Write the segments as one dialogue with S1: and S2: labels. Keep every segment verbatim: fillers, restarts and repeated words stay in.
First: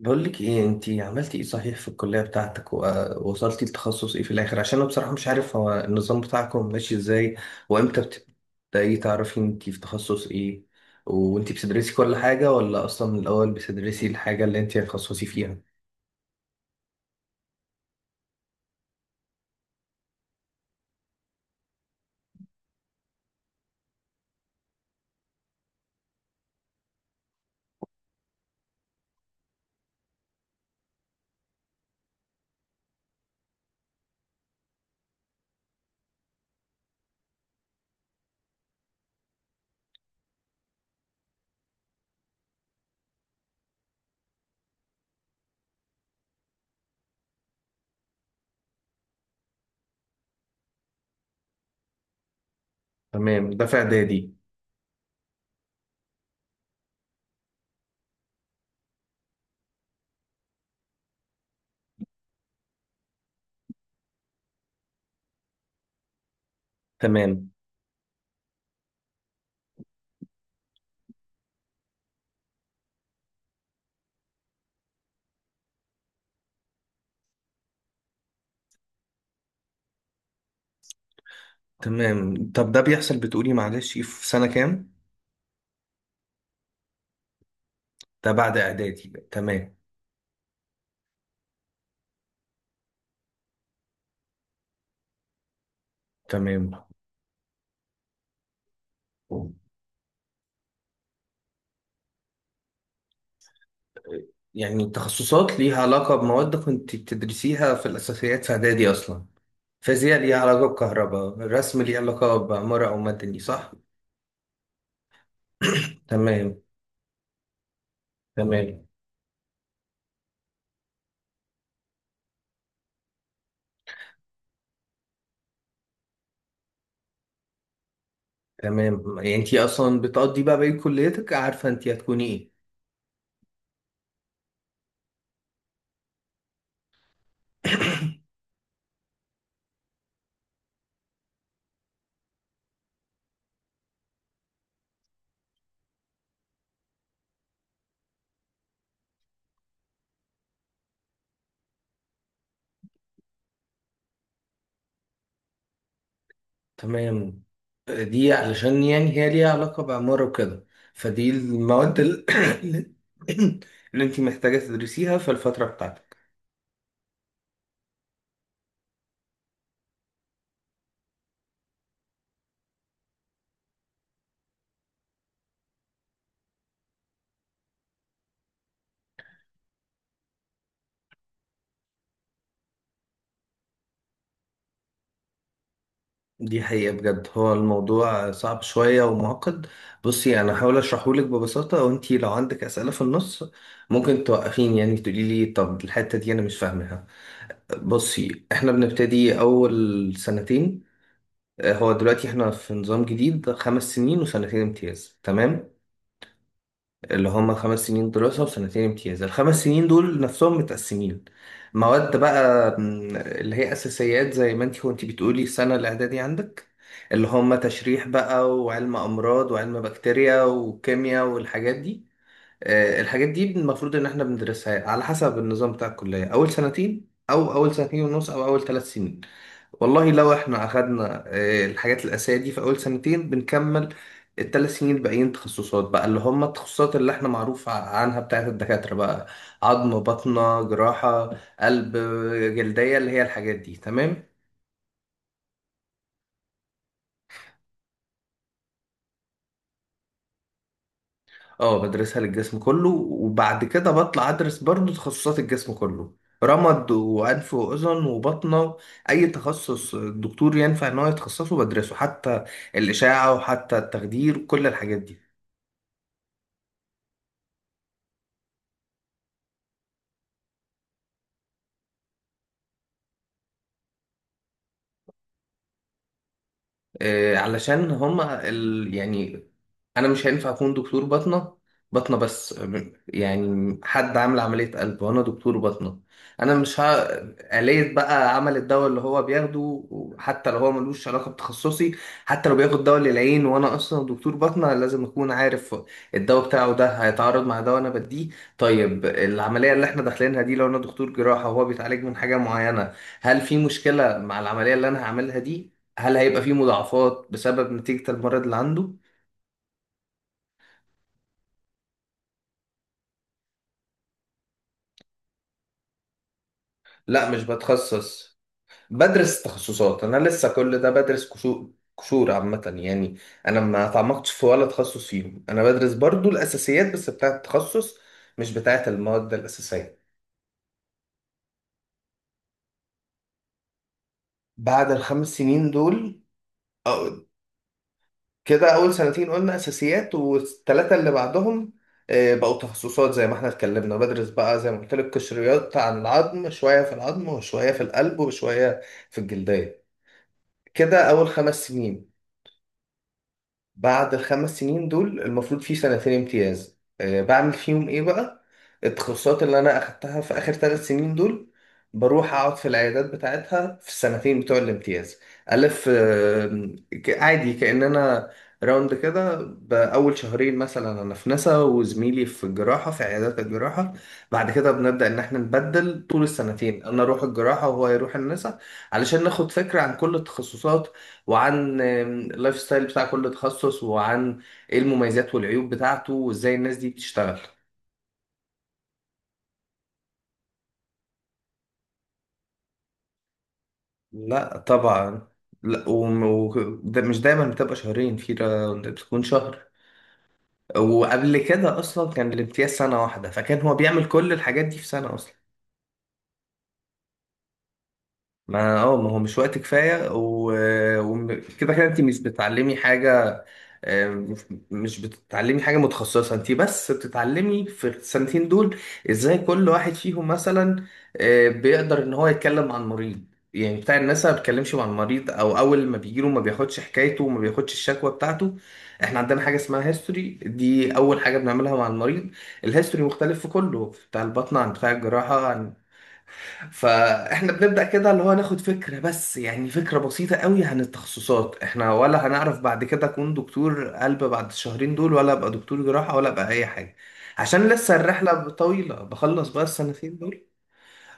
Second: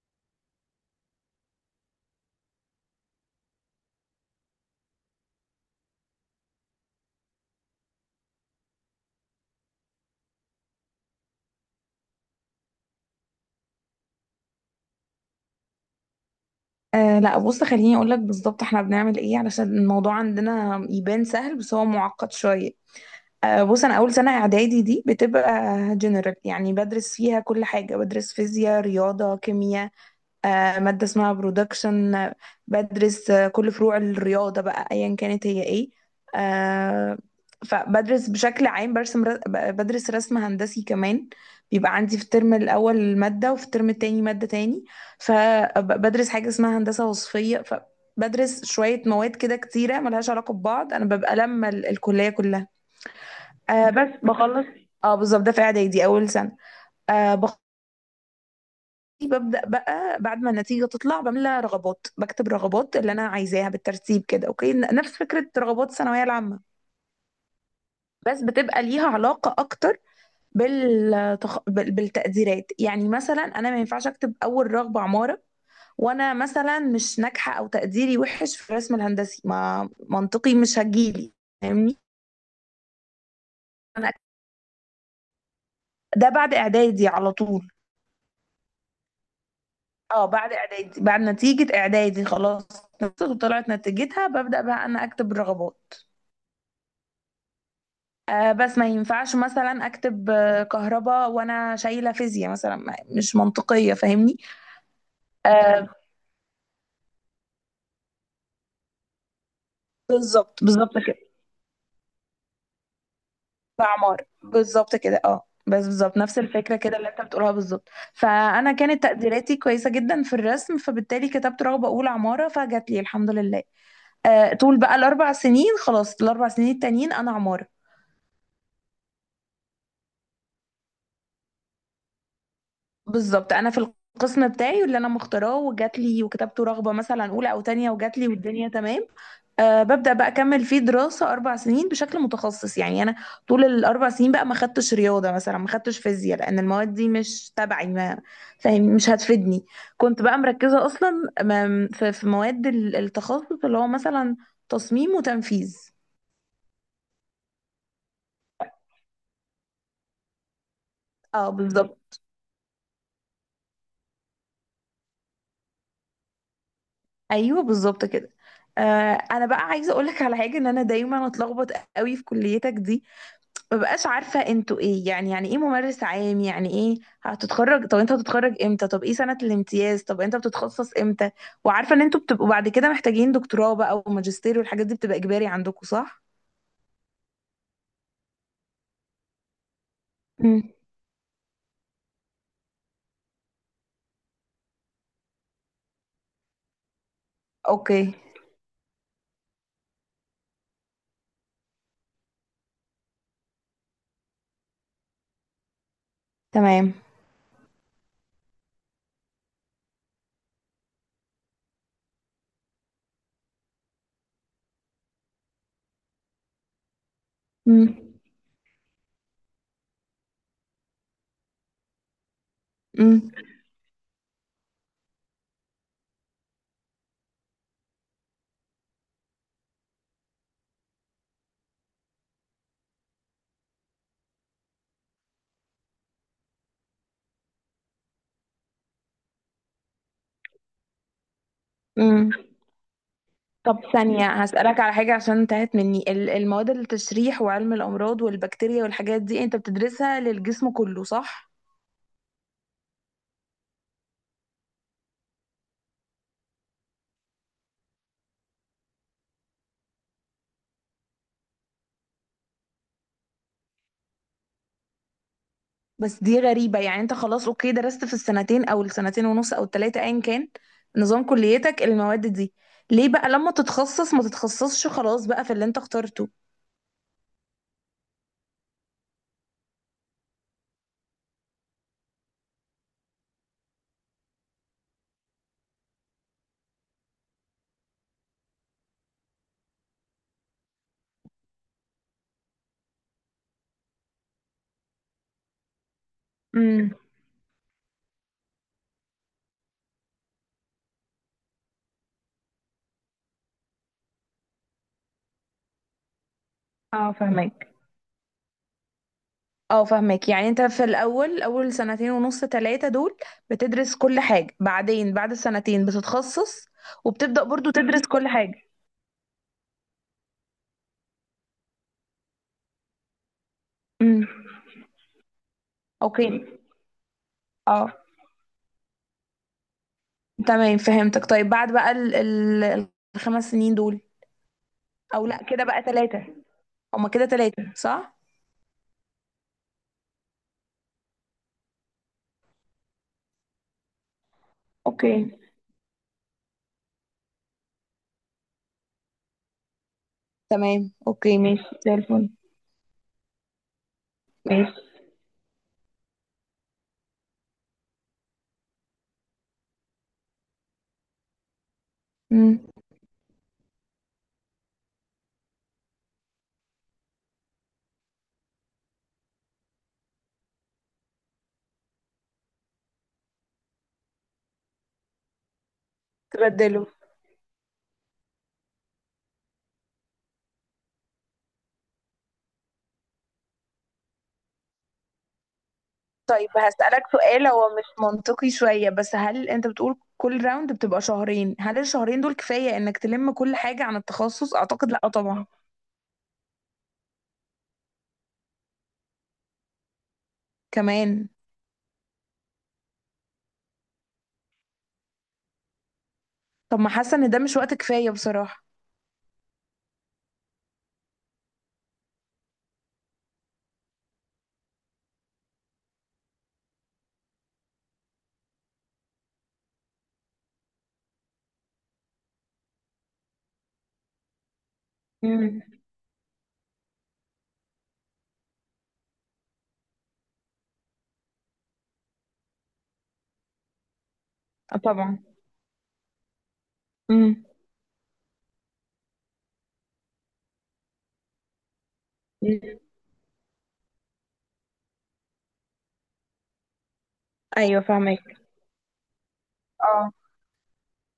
S1: بقول لك ايه، انتي عملتي ايه صحيح في الكلية بتاعتك، ووصلتي لتخصص ايه في الاخر؟ عشان انا بصراحة مش عارف هو النظام بتاعكم ماشي ازاي، وامتى بتبدأي تعرفي انتي في تخصص ايه، وانتي بتدرسي كل حاجة ولا اصلا من الاول بتدرسي الحاجة اللي انتي هتخصصي فيها؟
S2: أه، لا بص، خليني اقول لك بالظبط احنا بنعمل ايه علشان الموضوع عندنا يبان سهل، بس هو معقد شويه. أه، بص، انا اول سنه اعدادي دي بتبقى جنرال، يعني بدرس فيها كل حاجه، بدرس فيزياء، رياضه، كيمياء. آه، مادة اسمها برودكشن آه، بدرس آه، كل فروع الرياضة، بقى أيا كانت هي ايه آه، فبدرس بشكل عام، برسم ر- ب- بدرس رسم هندسي كمان. بيبقى عندي في الترم الأول مادة، وفي الترم التاني مادة تاني، فبدرس حاجة اسمها هندسة وصفية. فبدرس شوية مواد كده كتيرة ملهاش علاقة ببعض، أنا ببقى لما ال- الكلية كلها.
S1: تمام، ده في
S2: آه، بس
S1: اعدادي.
S2: بخلص. اه، بالظبط، ده في إعدادي أول سنة. آه، ببدأ بقى بعد ما النتيجة تطلع، بملى رغبات، بكتب رغبات اللي أنا عايزاها بالترتيب كده، أوكي، ن- نفس فكرة رغبات الثانوية العامة.
S1: تمام
S2: بس بتبقى ليها علاقة أكتر بالتخ... بال- بالتقديرات، يعني مثلا أنا ما ينفعش أكتب أول رغبة عمارة وأنا مثلا مش ناجحة، أو تقديري وحش في الرسم الهندسي، ما منطقي مش هجيلي. فاهمني؟
S1: تمام طب ده بيحصل بتقولي معلش ايه
S2: أنا
S1: في سنة كام؟
S2: ده بعد إعدادي على طول.
S1: ده بعد اعدادي. تمام
S2: اه، بعد اعدادي، بعد نتيجة اعدادي خلاص، وطلعت نتيجتها، ببدأ بقى انا اكتب الرغبات.
S1: تمام
S2: آه، بس ما ينفعش مثلا اكتب آه، كهرباء وانا شايله فيزياء مثلا، ما- مش منطقيه. فاهمني؟
S1: يعني التخصصات ليها
S2: آه،
S1: علاقة بمواد كنت بتدرسيها في الأساسيات في إعدادي أصلا، فيزياء ليها
S2: بالظبط
S1: علاقة
S2: بالظبط كده.
S1: بكهرباء، رسم ليه علاقة بعمارة أو مدني، صح؟
S2: بعمار بالظبط كده، اه بس بالظبط نفس
S1: تمام
S2: الفكره كده اللي انت بتقولها بالظبط. فانا
S1: تمام
S2: كانت تقديراتي كويسه جدا في الرسم، فبالتالي كتبت رغبه اولى عماره، فجات لي الحمد لله. آه، طول بقى الاربع سنين، خلاص الاربع سنين التانيين انا عماره.
S1: تمام يعني أنت أصلا بتقضي بقى بقية كليتك عارفة أنت هتكوني إيه.
S2: بالظبط، انا في القسم بتاعي واللي انا مختاراه وجات لي، وكتبت رغبه مثلا اولى او تانية وجات لي والدنيا تمام. أه، ببدأ بقى أكمل فيه دراسة أربع سنين بشكل متخصص، يعني أنا طول الأربع سنين بقى ما خدتش رياضة مثلا، ما خدتش فيزياء، لأن المواد دي مش تبعي، ما فاهم، مش هتفيدني. كنت بقى مركزة أصلا م- في في مواد ال- التخصص اللي هو مثلا تصميم وتنفيذ.
S1: تمام، دي علشان يعني هي ليها علاقة بعمارة وكده، فدي
S2: اه
S1: المواد
S2: بالظبط.
S1: ال- اللي أنت محتاجة تدرسيها في الفترة بتاعتك.
S2: أيوه بالظبط كده. أه. أنا بقى عايزة أقولك على حاجة، إن أنا دايما أتلخبط قوي في كليتك دي. ما بقاش عارفة انتوا ايه؟ يعني يعني ايه ممارس عام؟ يعني ايه هتتخرج؟ طب انت هتتخرج امتى؟ طب ايه سنة الامتياز؟ طب انت بتتخصص امتى؟ وعارفة ان انتوا بتبقوا بعد كده محتاجين دكتوراه بقى، وماجستير، والحاجات دي بتبقى اجباري عندكم، صح؟
S1: دي حقيقة بجد هو الموضوع صعب شوية ومعقد. بصي، أنا
S2: مم.
S1: هحاول أشرحهولك ببساطة، وأنتي لو عندك أسئلة في النص ممكن توقفيني، يعني تقولي لي طب الحتة دي أنا مش فاهمها.
S2: اوكي
S1: بصي، إحنا بنبتدي أول سنتين. آه، هو دلوقتي إحنا في نظام جديد، خمس سنين وسنتين امتياز. تمام،
S2: تمام.
S1: اللي هم خمس سنين دراسة وسنتين امتياز. الخمس سنين دول نفسهم متقسمين مواد بقى، م، اللي هي أساسيات زي ما انتي، وانتي بتقولي السنة الإعدادي عندك، اللي هم
S2: مم.
S1: تشريح بقى، وعلم أمراض، وعلم بكتيريا، وكيمياء، والحاجات دي. آه، الحاجات
S2: مم.
S1: دي المفروض إن احنا بندرسها على حسب النظام بتاع الكلية أول سنتين، أو أول سنتين ونص، أو أول ثلاث سنين. والله لو احنا اخدنا آه، الحاجات الاساسيه دي في اول سنتين، بنكمل الثلاث سنين الباقيين تخصصات بقى، اللي هم التخصصات اللي احنا معروف ع- عنها بتاعت الدكاتره بقى. عظم، باطنه، جراحه، قلب،
S2: مم.
S1: آه، جلديه، اللي هي الحاجات دي.
S2: طب ثانية
S1: تمام.
S2: هسألك على حاجة، عشان انتهت مني ال- المواد، التشريح وعلم الأمراض والبكتيريا والحاجات دي انت بتدرسها للجسم كله، صح؟
S1: اه بدرسها للجسم كله، وبعد كده بطلع ادرس برضو تخصصات الجسم كله: رمد، وانف واذن، وبطنه. اي تخصص الدكتور ينفع ان هو يتخصصه بدرسه، حتى الاشاعه، وحتى التخدير، وكل الحاجات دي.
S2: بس دي غريبة، يعني انت خلاص اوكي، درست في السنتين او السنتين ونص او التلاتة ايا كان نظام كليتك المواد دي. ليه بقى لما تتخصص ما تتخصصش خلاص بقى في اللي انت اخترته؟
S1: آه، علشان هما ال... يعني انا مش هينفع اكون دكتور باطنة، باطنة بس م- يعني حد عامل عملية قلب وانا دكتور باطنة، انا مش ه... آلية بقى عمل الدواء اللي هو بياخده، حتى لو هو ملوش علاقة بتخصصي، حتى لو بياخد دواء للعين وانا اصلا دكتور باطنة، لازم اكون عارف الدواء بتاعه
S2: امم.
S1: ده هيتعارض مع دواء انا بديه. طيب، العملية اللي احنا داخلينها دي، لو انا دكتور جراحة وهو بيتعالج من حاجة معينة، هل في مشكلة مع العملية اللي انا هعملها دي؟ هل هيبقى فيه
S2: اه
S1: مضاعفات
S2: فهمك.
S1: بسبب نتيجة المرض اللي عنده؟
S2: اه فاهمك، يعني انت في الاول اول سنتين ونص تلاتة دول بتدرس كل حاجة، بعدين بعد السنتين بتتخصص،
S1: لا، مش
S2: وبتبدأ برضو تدرس كل
S1: بتخصص،
S2: حاجة.
S1: بدرس تخصصات. أنا لسه كل ده بدرس كشو- قشور عامة يعني، أنا ما
S2: امم.
S1: تعمقتش في ولا تخصص فيهم. أنا بدرس برضو
S2: اوكي.
S1: الأساسيات بس بتاعة
S2: اه.
S1: التخصص، مش بتاعة المواد الأساسية.
S2: تمام فهمتك. طيب بعد بقى ال ال الخمس سنين دول،
S1: بعد
S2: او
S1: الخمس
S2: لا كده
S1: سنين
S2: بقى
S1: دول،
S2: تلاتة، هما
S1: أو-
S2: كده تلاتة صح؟
S1: كده أول سنتين قلنا أساسيات، والثلاثة اللي بعدهم آه، بقوا تخصصات زي ما احنا اتكلمنا. بدرس بقى زي ما قلت لك
S2: اوكي
S1: قشريات: عن العظم شوية، في العظم وشوية في القلب وشوية في الجلدية.
S2: تمام.
S1: كده أول
S2: اوكي
S1: خمس
S2: ماشي زي
S1: سنين
S2: الفل.
S1: بعد الخمس
S2: ماشي.
S1: سنين دول المفروض في سنتين امتياز. آه، بعمل فيهم إيه بقى؟ التخصصات اللي أنا أخدتها في آخر ثلاث سنين دول، بروح أقعد
S2: مم.
S1: في العيادات بتاعتها في السنتين بتوع الامتياز. ألف آه، ك- عادي كأننا راوند كده. بأول شهرين مثلا أنا في نسا، وزميلي في الجراحة في عيادات الجراحة. بعد كده بنبدأ إن إحنا نبدل طول السنتين،
S2: تبدله.
S1: أنا أروح الجراحة وهو يروح النسا، علشان ناخد فكرة عن كل التخصصات، وعن اللايف ستايل بتاع كل تخصص، وعن ايه المميزات والعيوب بتاعته،
S2: طيب
S1: وازاي الناس دي
S2: هسألك
S1: بتشتغل.
S2: سؤال، هو مش منطقي شوية، بس هل انت بتقول كل راوند بتبقى شهرين؟ هل الشهرين دول كفاية انك تلم كل حاجة عن التخصص؟
S1: لا
S2: اعتقد لا
S1: طبعا،
S2: طبعا.
S1: لا وم- و... ده مش دايما بتبقى شهرين، في را- بتكون شهر.
S2: كمان.
S1: وقبل كده اصلا كان الامتياز سنة واحدة، فكان هو بيعمل كل الحاجات دي في سنة اصلا.
S2: طب ما حاسة ان ده مش وقت كفاية بصراحة.
S1: ما اه ما هو مش وقت كفاية وكده. و... وم- كده كده انت مش بتعلمي حاجة، مش مش بتتعلمي حاجة متخصصة. انت بس بتتعلمي في السنتين دول ازاي كل واحد فيهم مثلا آه، بيقدر ان هو يتكلم مع المريض. يعني بتاع الناس ما بيتكلمش مع المريض، او
S2: امم.
S1: اول ما بيجيله ما بياخدش حكايته وما بياخدش الشكوى بتاعته. احنا عندنا حاجة اسمها هيستوري، دي اول حاجة بنعملها مع المريض. الهيستوري مختلف في كله، بتاع البطن عن بتاع
S2: طبعا.
S1: الجراحة.
S2: امم.
S1: فاحنا بنبدأ كده اللي هو ناخد فكرة بس، يعني فكرة بسيطة قوي عن التخصصات احنا، ولا هنعرف بعد كده اكون دكتور قلب بعد الشهرين دول، ولا ابقى دكتور جراحة، ولا ابقى اي حاجة. عشان
S2: ايوه
S1: لسه
S2: فاهمك.
S1: الرحلة طويلة. بخلص بقى
S2: اه.
S1: السنتين دول،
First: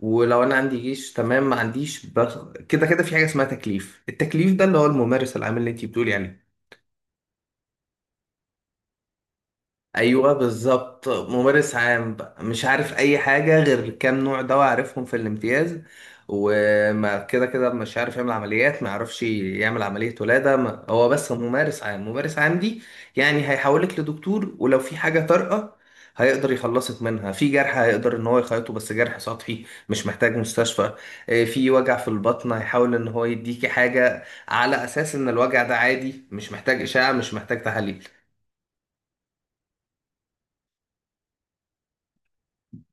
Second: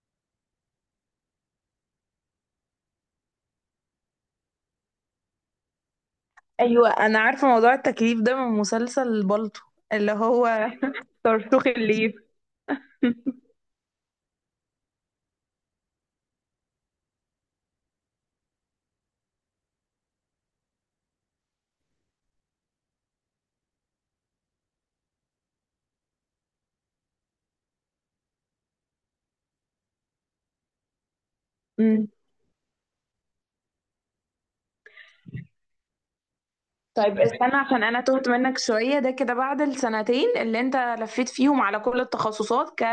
S1: ولو انا عندي جيش تمام ما عنديش بخ... كده كده في حاجة اسمها تكليف. التكليف ده اللي هو الممارس العام اللي انتي بتقولي عليه.
S2: ايوه انا عارفة موضوع التكليف ده من مسلسل بالطو. اللي
S1: ايوه
S2: هو
S1: بالظبط،
S2: صرصوخ
S1: ممارس
S2: الليل.
S1: عام بقى مش عارف اي حاجه غير كام نوع دواء عارفهم في الامتياز. وما كده كده مش عارف يعمل عمليات، ما يعرفش يعمل عمليه ولاده، ما هو بس ممارس عام. ممارس عام دي يعني هيحولك لدكتور، ولو في حاجه طارئه هيقدر يخلصك منها، في جرح هيقدر ان هو يخيطه، بس جرح سطحي مش محتاج مستشفى. إيه، في وجع في البطن هيحاول ان هو يديكي حاجه على اساس ان الوجع ده عادي مش محتاج اشعه
S2: طيب
S1: مش
S2: استنى،
S1: محتاج
S2: عشان انا
S1: تحاليل.
S2: تهت منك شوية. ده كده بعد السنتين اللي انت لفيت فيهم على كل التخصصات ك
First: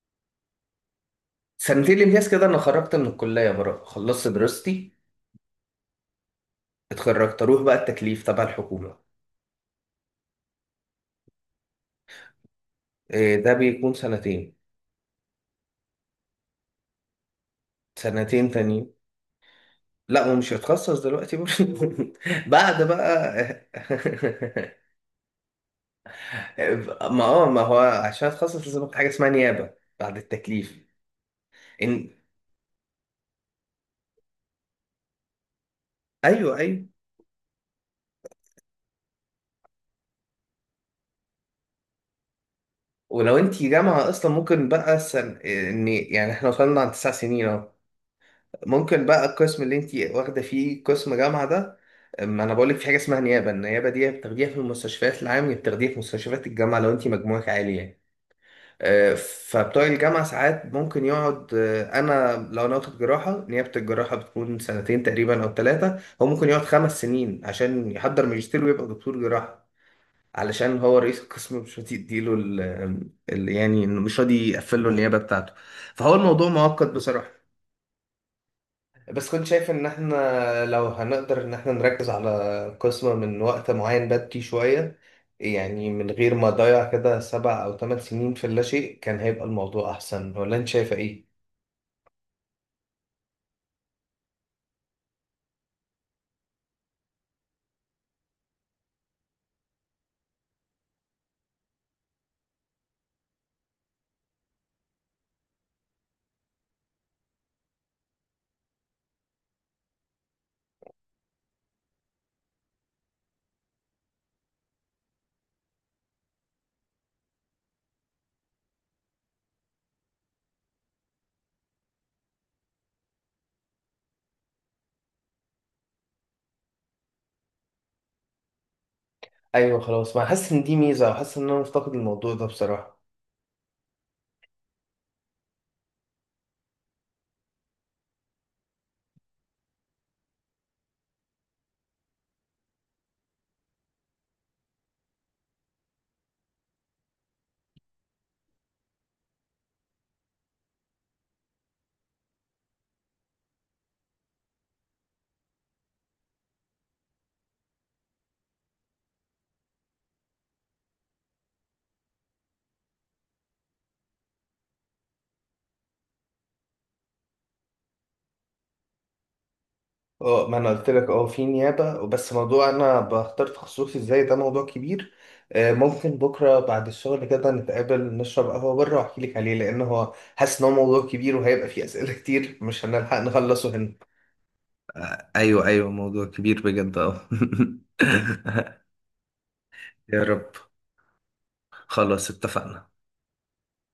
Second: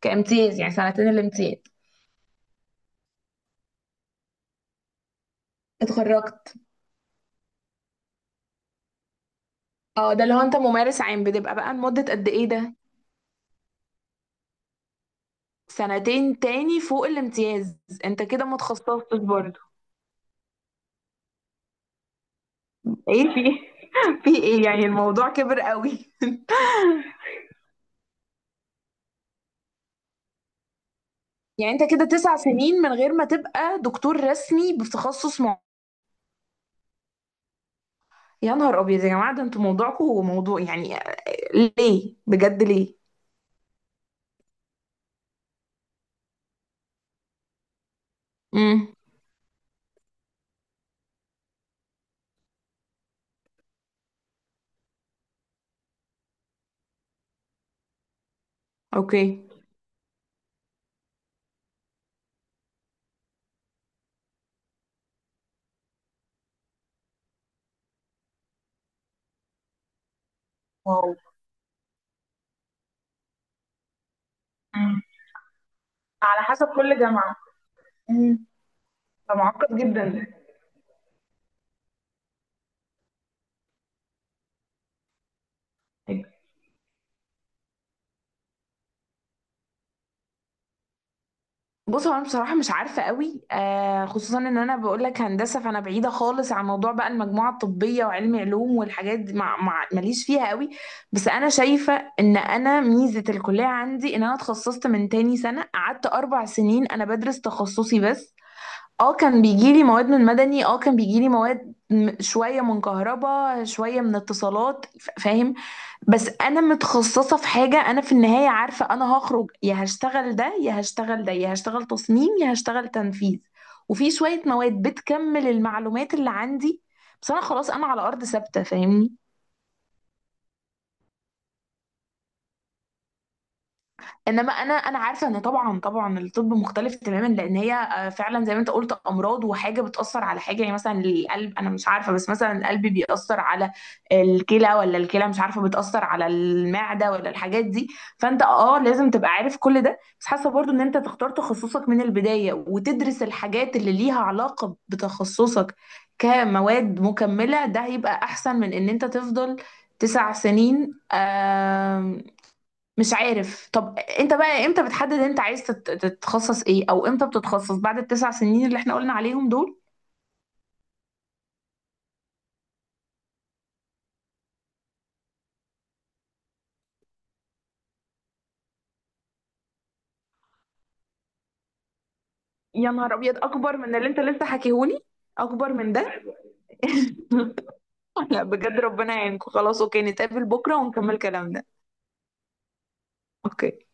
S2: كامتياز، يعني سنتين الامتياز.
S1: سنتين الامتياز كده انا خرجت من الكليه بره، خلصت دراستي،
S2: اتخرجت.
S1: اتخرجت، اروح بقى التكليف تبع الحكومه.
S2: اه، ده اللي هو انت ممارس عام بتبقى بقى لمدة قد ايه ده؟
S1: إيه ده؟ بيكون سنتين.
S2: سنتين تاني فوق الامتياز؟ انت كده
S1: سنتين
S2: ما
S1: تانيين.
S2: اتخصصتش برضه؟
S1: لا، ومش هتخصص دلوقتي برضه بعد بقى.
S2: ايه في في ايه يعني، الموضوع كبر قوي؟
S1: ما اه ما هو عشان اتخصص لازم أخد حاجه اسمها نيابه بعد التكليف.
S2: يعني انت كده
S1: ان
S2: تسع سنين من غير ما تبقى دكتور رسمي بتخصص معين؟
S1: ايوه، ايوه.
S2: يا نهار ابيض يا جماعة، ده انتوا موضوعكم موضوع يعني، آه، ليه بجد ليه؟
S1: ولو انت جامعه اصلا، ممكن بقى سن... ان يعني احنا وصلنا عن تسع سنين اهو.
S2: امم.
S1: ممكن بقى القسم اللي انت واخده فيه قسم جامعه ده. ما انا بقول لك في حاجه اسمها نيابه. النيابه دي بتاخديها في المستشفيات العام، يا بتاخديها في مستشفيات الجامعه لو انت مجموعك عالي يعني. آه،
S2: اوكي.
S1: فبتوع الجامعه ساعات ممكن يقعد، آه، انا لو انا واخد جراحه، نيابه الجراحه بتكون سنتين تقريبا او ثلاثه، هو ممكن يقعد خمس سنين عشان يحضر ماجستير ويبقى دكتور جراحه، علشان هو
S2: واو.
S1: رئيس القسم مش راضي يديله ال ال- يعني مش راضي يقفل له
S2: مم.
S1: النيابه بتاعته. فهو
S2: على
S1: الموضوع
S2: حسب
S1: معقد
S2: كل
S1: بصراحه.
S2: جامعة. مم.
S1: بس
S2: ده
S1: كنت شايف
S2: معقد
S1: ان
S2: جدا ده.
S1: احنا لو هنقدر ان احنا نركز على قسم من وقت معين بدري شوية، يعني من غير ما اضيع كده سبع او ثمان سنين في اللاشيء، كان هيبقى الموضوع احسن، ولا انت شايفة ايه؟
S2: بص، هو انا بصراحه مش عارفه قوي، آه خصوصا ان انا بقول لك هندسه، فانا بعيده خالص عن موضوع بقى المجموعه الطبيه وعلمي علوم والحاجات دي، مع مع ماليش فيها قوي. بس انا شايفه ان انا ميزه الكليه عندي، ان انا اتخصصت من تاني سنه، قعدت اربع سنين انا بدرس تخصصي بس. اه كان بيجيلي مواد من مدني، اه كان بيجيلي مواد م- شويه من كهرباء، شويه من اتصالات، ف- فاهم. بس انا متخصصه في حاجه، انا في النهايه عارفه انا هخرج يا هشتغل ده يا هشتغل ده يا هشتغل تصميم يا هشتغل تنفيذ. وفي شويه مواد بتكمل المعلومات اللي عندي. بس انا خلاص انا على ارض ثابته. فاهمني؟
S1: ايوه خلاص، ما حاسس ان دي ميزة، وحاسس ان انا مفتقد الموضوع ده بصراحة.
S2: انما انا انا عارفه ان طبعا طبعا الطب مختلف تماما، لان هي آه، فعلا زي ما انت قلت امراض، وحاجه بتاثر على حاجه، يعني مثلا القلب انا مش عارفه، بس مثلا القلب بيأثر على الكلى، ولا الكلى مش عارفه بتأثر على المعده ولا الحاجات دي. فانت اه لازم تبقى عارف كل ده، بس حاسه برضو ان انت تختار تخصصك من البدايه وتدرس الحاجات اللي ليها علاقه بتخصصك كمواد مكمله، ده هيبقى احسن من ان انت تفضل تسع سنين. مش عارف. طب انت بقى امتى بتحدد انت عايز تت- تتخصص ايه؟ او امتى بتتخصص بعد التسع سنين اللي احنا قلنا عليهم دول؟
S1: اه، ما انا قلت لك اه في نيابة. بس موضوع انا بختار تخصصي ازاي، ده موضوع كبير. آه، ممكن بكرة بعد الشغل كده نتقابل نشرب قهوة بره واحكي لك عليه، لان هو حاسس ان هو موضوع كبير وهيبقى فيه اسئلة كتير مش
S2: يا نهار
S1: هنلحق
S2: ابيض،
S1: نخلصه
S2: اكبر
S1: هنا.
S2: من اللي انت لسه حكيهولي؟
S1: ايوه
S2: اكبر
S1: ايوه
S2: من ده؟
S1: موضوع كبير بجد اه.
S2: لا بجد ربنا يعينكم. خلاص اوكي،
S1: يا
S2: نتقابل
S1: رب.
S2: بكره ونكمل كلامنا.
S1: خلاص، اتفقنا.
S2: اوكي.